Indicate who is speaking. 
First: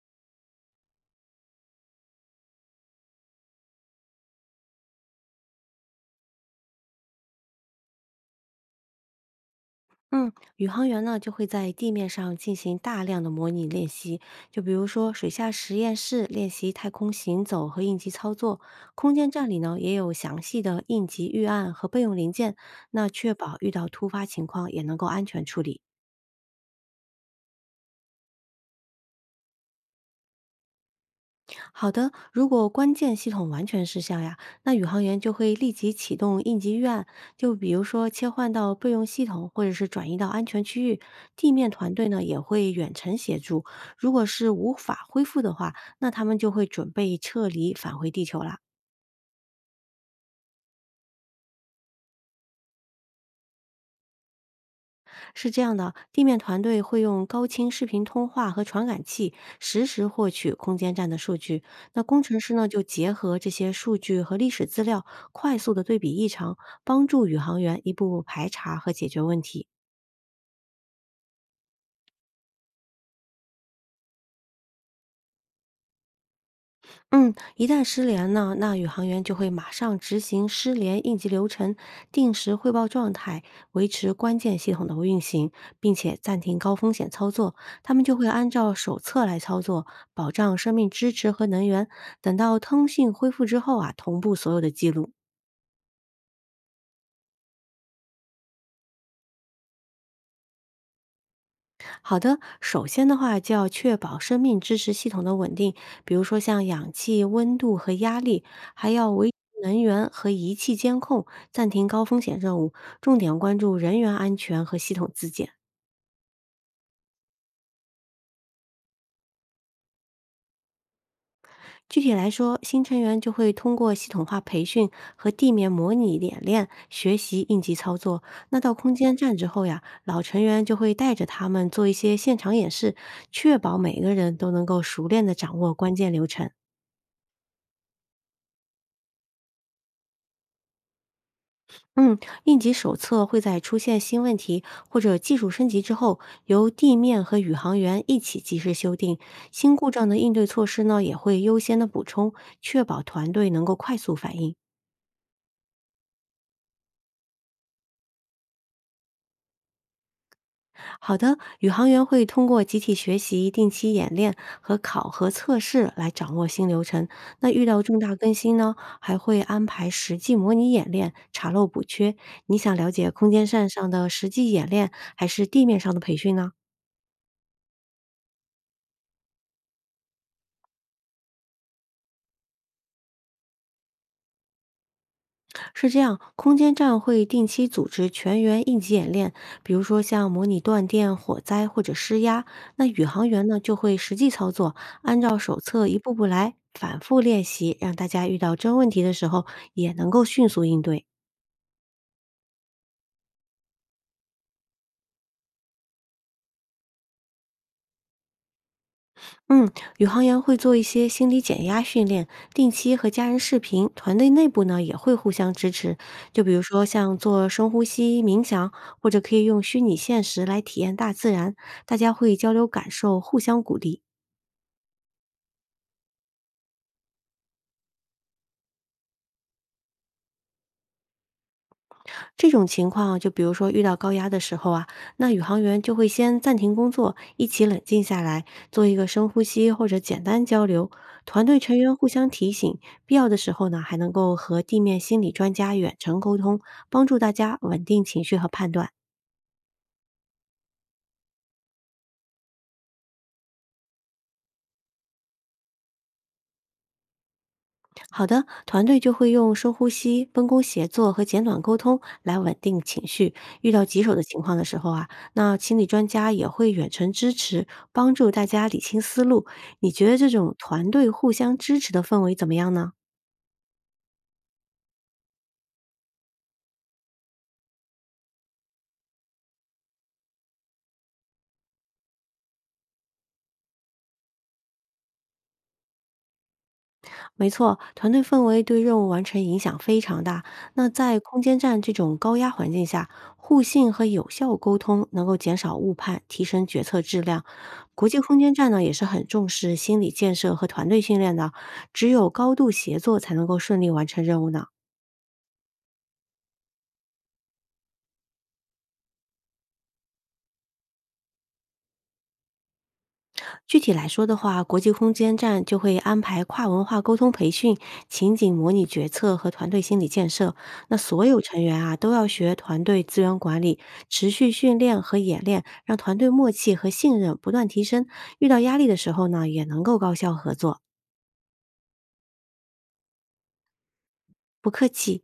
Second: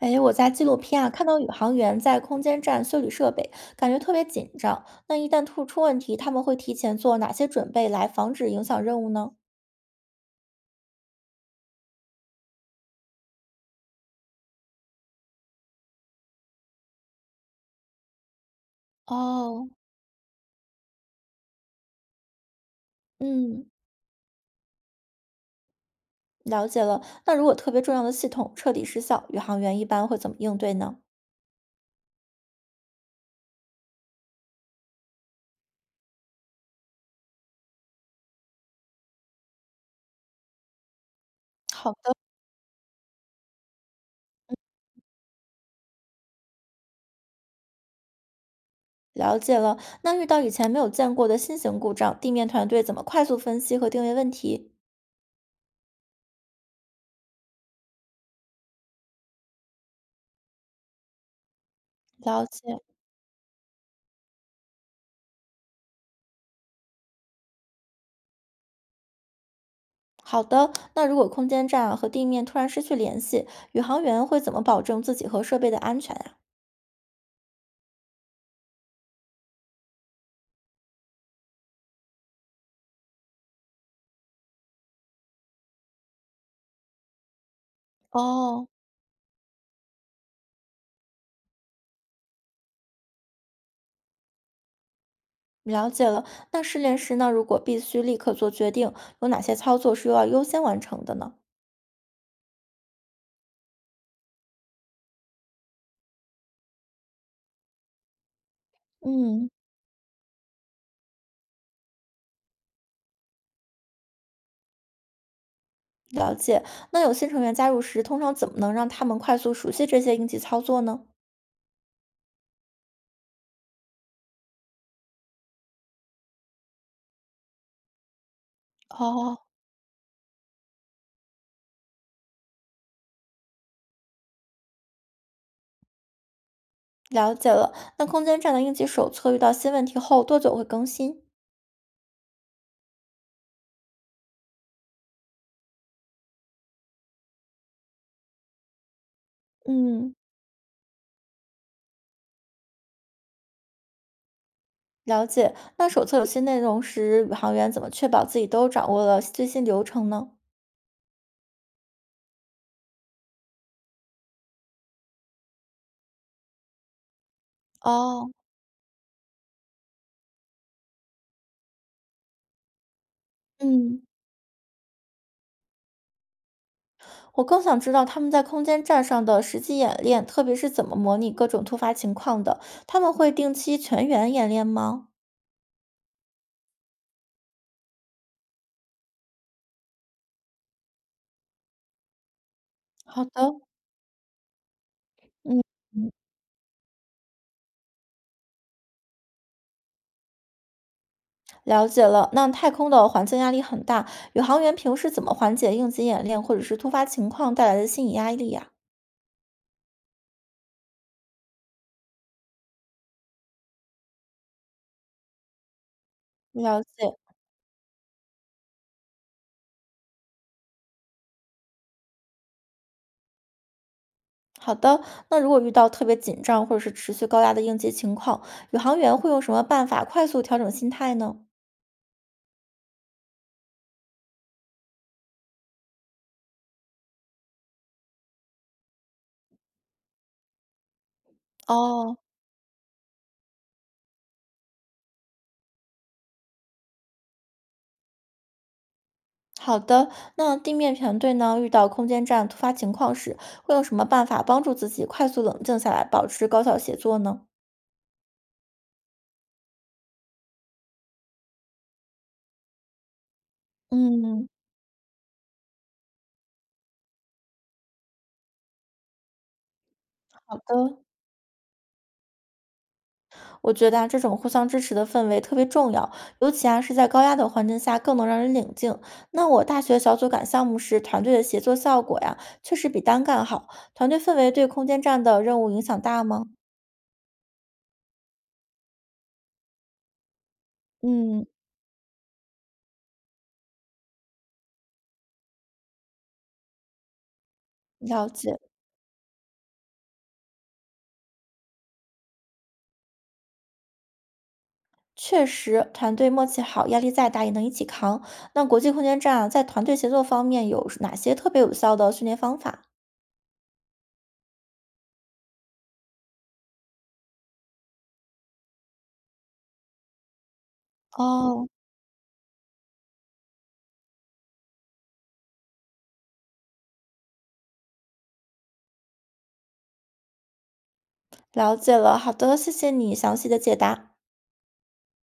Speaker 1: 哎，我在纪录片啊看到宇航员在空间站修理设备，感觉特别紧张。那一旦突出问题，他们会提前做哪些准备来防止影响任务呢？
Speaker 2: 嗯，宇航员呢就会在地面上进行大量的模拟练习，就比如说水下实验室练习太空行走和应急操作，空间站里
Speaker 1: 哦。
Speaker 2: 呢也有详细的应急预案和备用零件，那确保
Speaker 1: 嗯。
Speaker 2: 遇到突发情况也能够安全处理。
Speaker 1: 了解了。那如果特别重要的系统彻底失效，宇航员一般会怎么应对呢？
Speaker 2: 好的，如果关键系统完全失效呀，那宇航员就会立即启动应急预案，就比如说切换到备用系统，或者是转移到安全区域。地面
Speaker 1: 好
Speaker 2: 团队
Speaker 1: 的。
Speaker 2: 呢也会远程协助。如果是无法恢复的话，那他们就会准备撤离返回地球啦。
Speaker 1: 了解了。那遇到以前没有见过的新型故障，地面团队怎么快速分析和定位问题？
Speaker 2: 是这样的，地面团队会用高清视频通话和传感器实时获取空间站的数据。那工程
Speaker 1: 了
Speaker 2: 师呢，
Speaker 1: 解。
Speaker 2: 就结合这些数据和历史资料，快速的对比异常，帮助宇航员一步步排查和解决问题。
Speaker 1: 好的，那如果空间站啊和地面突然失去联系，宇航员会怎么保证自己和设备的安全呀？
Speaker 2: 嗯，一旦失联呢，那宇航员就会马上执行失联应急流程，定时汇报状态，维持关键系统的运行，并且暂停高风险操作。他们就会按
Speaker 1: 哦。
Speaker 2: 照手册来操作，保障生命支持和能源。等到通信恢复之后啊，同步所有的记录。
Speaker 1: 了解了。那失联时那如果必须立刻做决定，有哪些操作是又要优先完成的呢？
Speaker 2: 好的，首先的话就要确保生命支持系统的稳定，比如说像氧气、温度和压力，还要维持
Speaker 1: 嗯。
Speaker 2: 能源和仪器监控，暂停高风险任务，重点关注人员安全和系统自检。
Speaker 1: 了解。那有新成员加入时，通常怎么能让他们快速熟悉这些应急操作呢？
Speaker 2: 具体来说，新成员就会通过系统化培训和地面模拟演练学习应急操作。那到空间站
Speaker 1: 哦。
Speaker 2: 之后呀，老成员就会带着他们做一些现场演示，确保每个人都能够熟练地掌握关键流程。
Speaker 1: 了解了。那空间站的应急手册遇到新问题后，多久会更新？
Speaker 2: 嗯，应急手册会在出现新问题或者技术升级之后，由地面和宇航员一起及时修订。新故障
Speaker 1: 嗯。
Speaker 2: 的应对措施呢，也会优先的补充，确保团队能够快速反应。
Speaker 1: 了解。那手册有新内容时，宇航员怎么确保自己都掌握了最新流程呢？
Speaker 2: 好的，宇航员会通过集体学习、定期演练和考核测试来掌握新流程。那遇到重大
Speaker 1: 哦。
Speaker 2: 更新呢，还会安排实际模拟演练，查漏补缺。你想了解空间站上
Speaker 1: 嗯。
Speaker 2: 的实际演练，还是地面上的培训呢？
Speaker 1: 我更想知道他们在空间站上的实际演练，特别是怎么模拟各种突发情况的。他们会定期全员演练吗？
Speaker 2: 是这样，空间站会定期组织全员应急演练，比如说像模拟断电、火灾或者施压。那宇
Speaker 1: 好
Speaker 2: 航
Speaker 1: 的。
Speaker 2: 员呢就会实际操作，按照手册一
Speaker 1: 嗯。
Speaker 2: 步步来，反复练习，让大家遇到真问题的时候也能够迅速应对。
Speaker 1: 了解了。那太空的环境压力很大，宇航员平时怎么缓解应急演练或者是突发情况带来的心理压力呀、
Speaker 2: 嗯，宇航员会做一些心理减压训练，定期和家人视频，团队内部呢也会互相支持。就比如
Speaker 1: 了
Speaker 2: 说像
Speaker 1: 解。
Speaker 2: 做深呼吸、冥想，或者可以用虚拟现实来体验大自然，大家会交流感受，互相鼓励。
Speaker 1: 好的，那如果遇到特别紧张或者是持续高压的应急情况，宇航员会用什么办法快速调整心态呢？
Speaker 2: 这种情况，就比如说遇到高压的时候啊，那宇航员就会先暂停工作，一起冷静下来，做一个深呼吸或者简单交流。团队成员互
Speaker 1: 哦。
Speaker 2: 相提醒，必要的时候呢，还能够和地面心理专家远程沟通，帮助大家稳定情绪和判断。
Speaker 1: 好的，那地面团队呢，遇到空间站突发情况时，会用什么办法帮助自己快速冷静下来，保持高效协作呢？
Speaker 2: 好的，团队就会用深呼吸、分工协作和简短沟通来稳定情绪。遇到棘手的情
Speaker 1: 嗯。
Speaker 2: 况的时候啊，那心理专家也会远程支持，帮助大家理清思路。你觉得这种
Speaker 1: 好
Speaker 2: 团
Speaker 1: 的，
Speaker 2: 队互相支持的氛围怎么样呢？
Speaker 1: 我觉得啊，这种互相支持的氛围特别重要，尤其啊是在高压的环境下，更能让人冷静。那我大学小组赶项目时，团队的协作效果呀，确实比单干好。团队氛围对空间站的任务影响大吗？
Speaker 2: 没错，团队氛围对任务完成影响非常大。那在空
Speaker 1: 嗯。
Speaker 2: 间站这种高压环境下，互信和有效沟通能够减少误判，提升决策质量。国际
Speaker 1: 了
Speaker 2: 空间
Speaker 1: 解。
Speaker 2: 站呢也是很重视心理建设和团队训练的，只有高度协作才能够顺利完成任务呢。
Speaker 1: 确实，团队默契好，压力再大也能一起扛。那国际空间站啊，在团队协作方面有哪些特别有效的训练方法？
Speaker 2: 具体来说的话，国际空间站就会安排跨文化沟通培训、情景模拟决策和团队心理建设。那所有成
Speaker 1: 哦。
Speaker 2: 员啊都要学团队资源管理，持续训练和演练，让团队默契和信任不断提升。遇到压力的时候呢，也能够高效合作。
Speaker 1: 了解了，好的，谢谢你详细的解答。
Speaker 2: 不客气。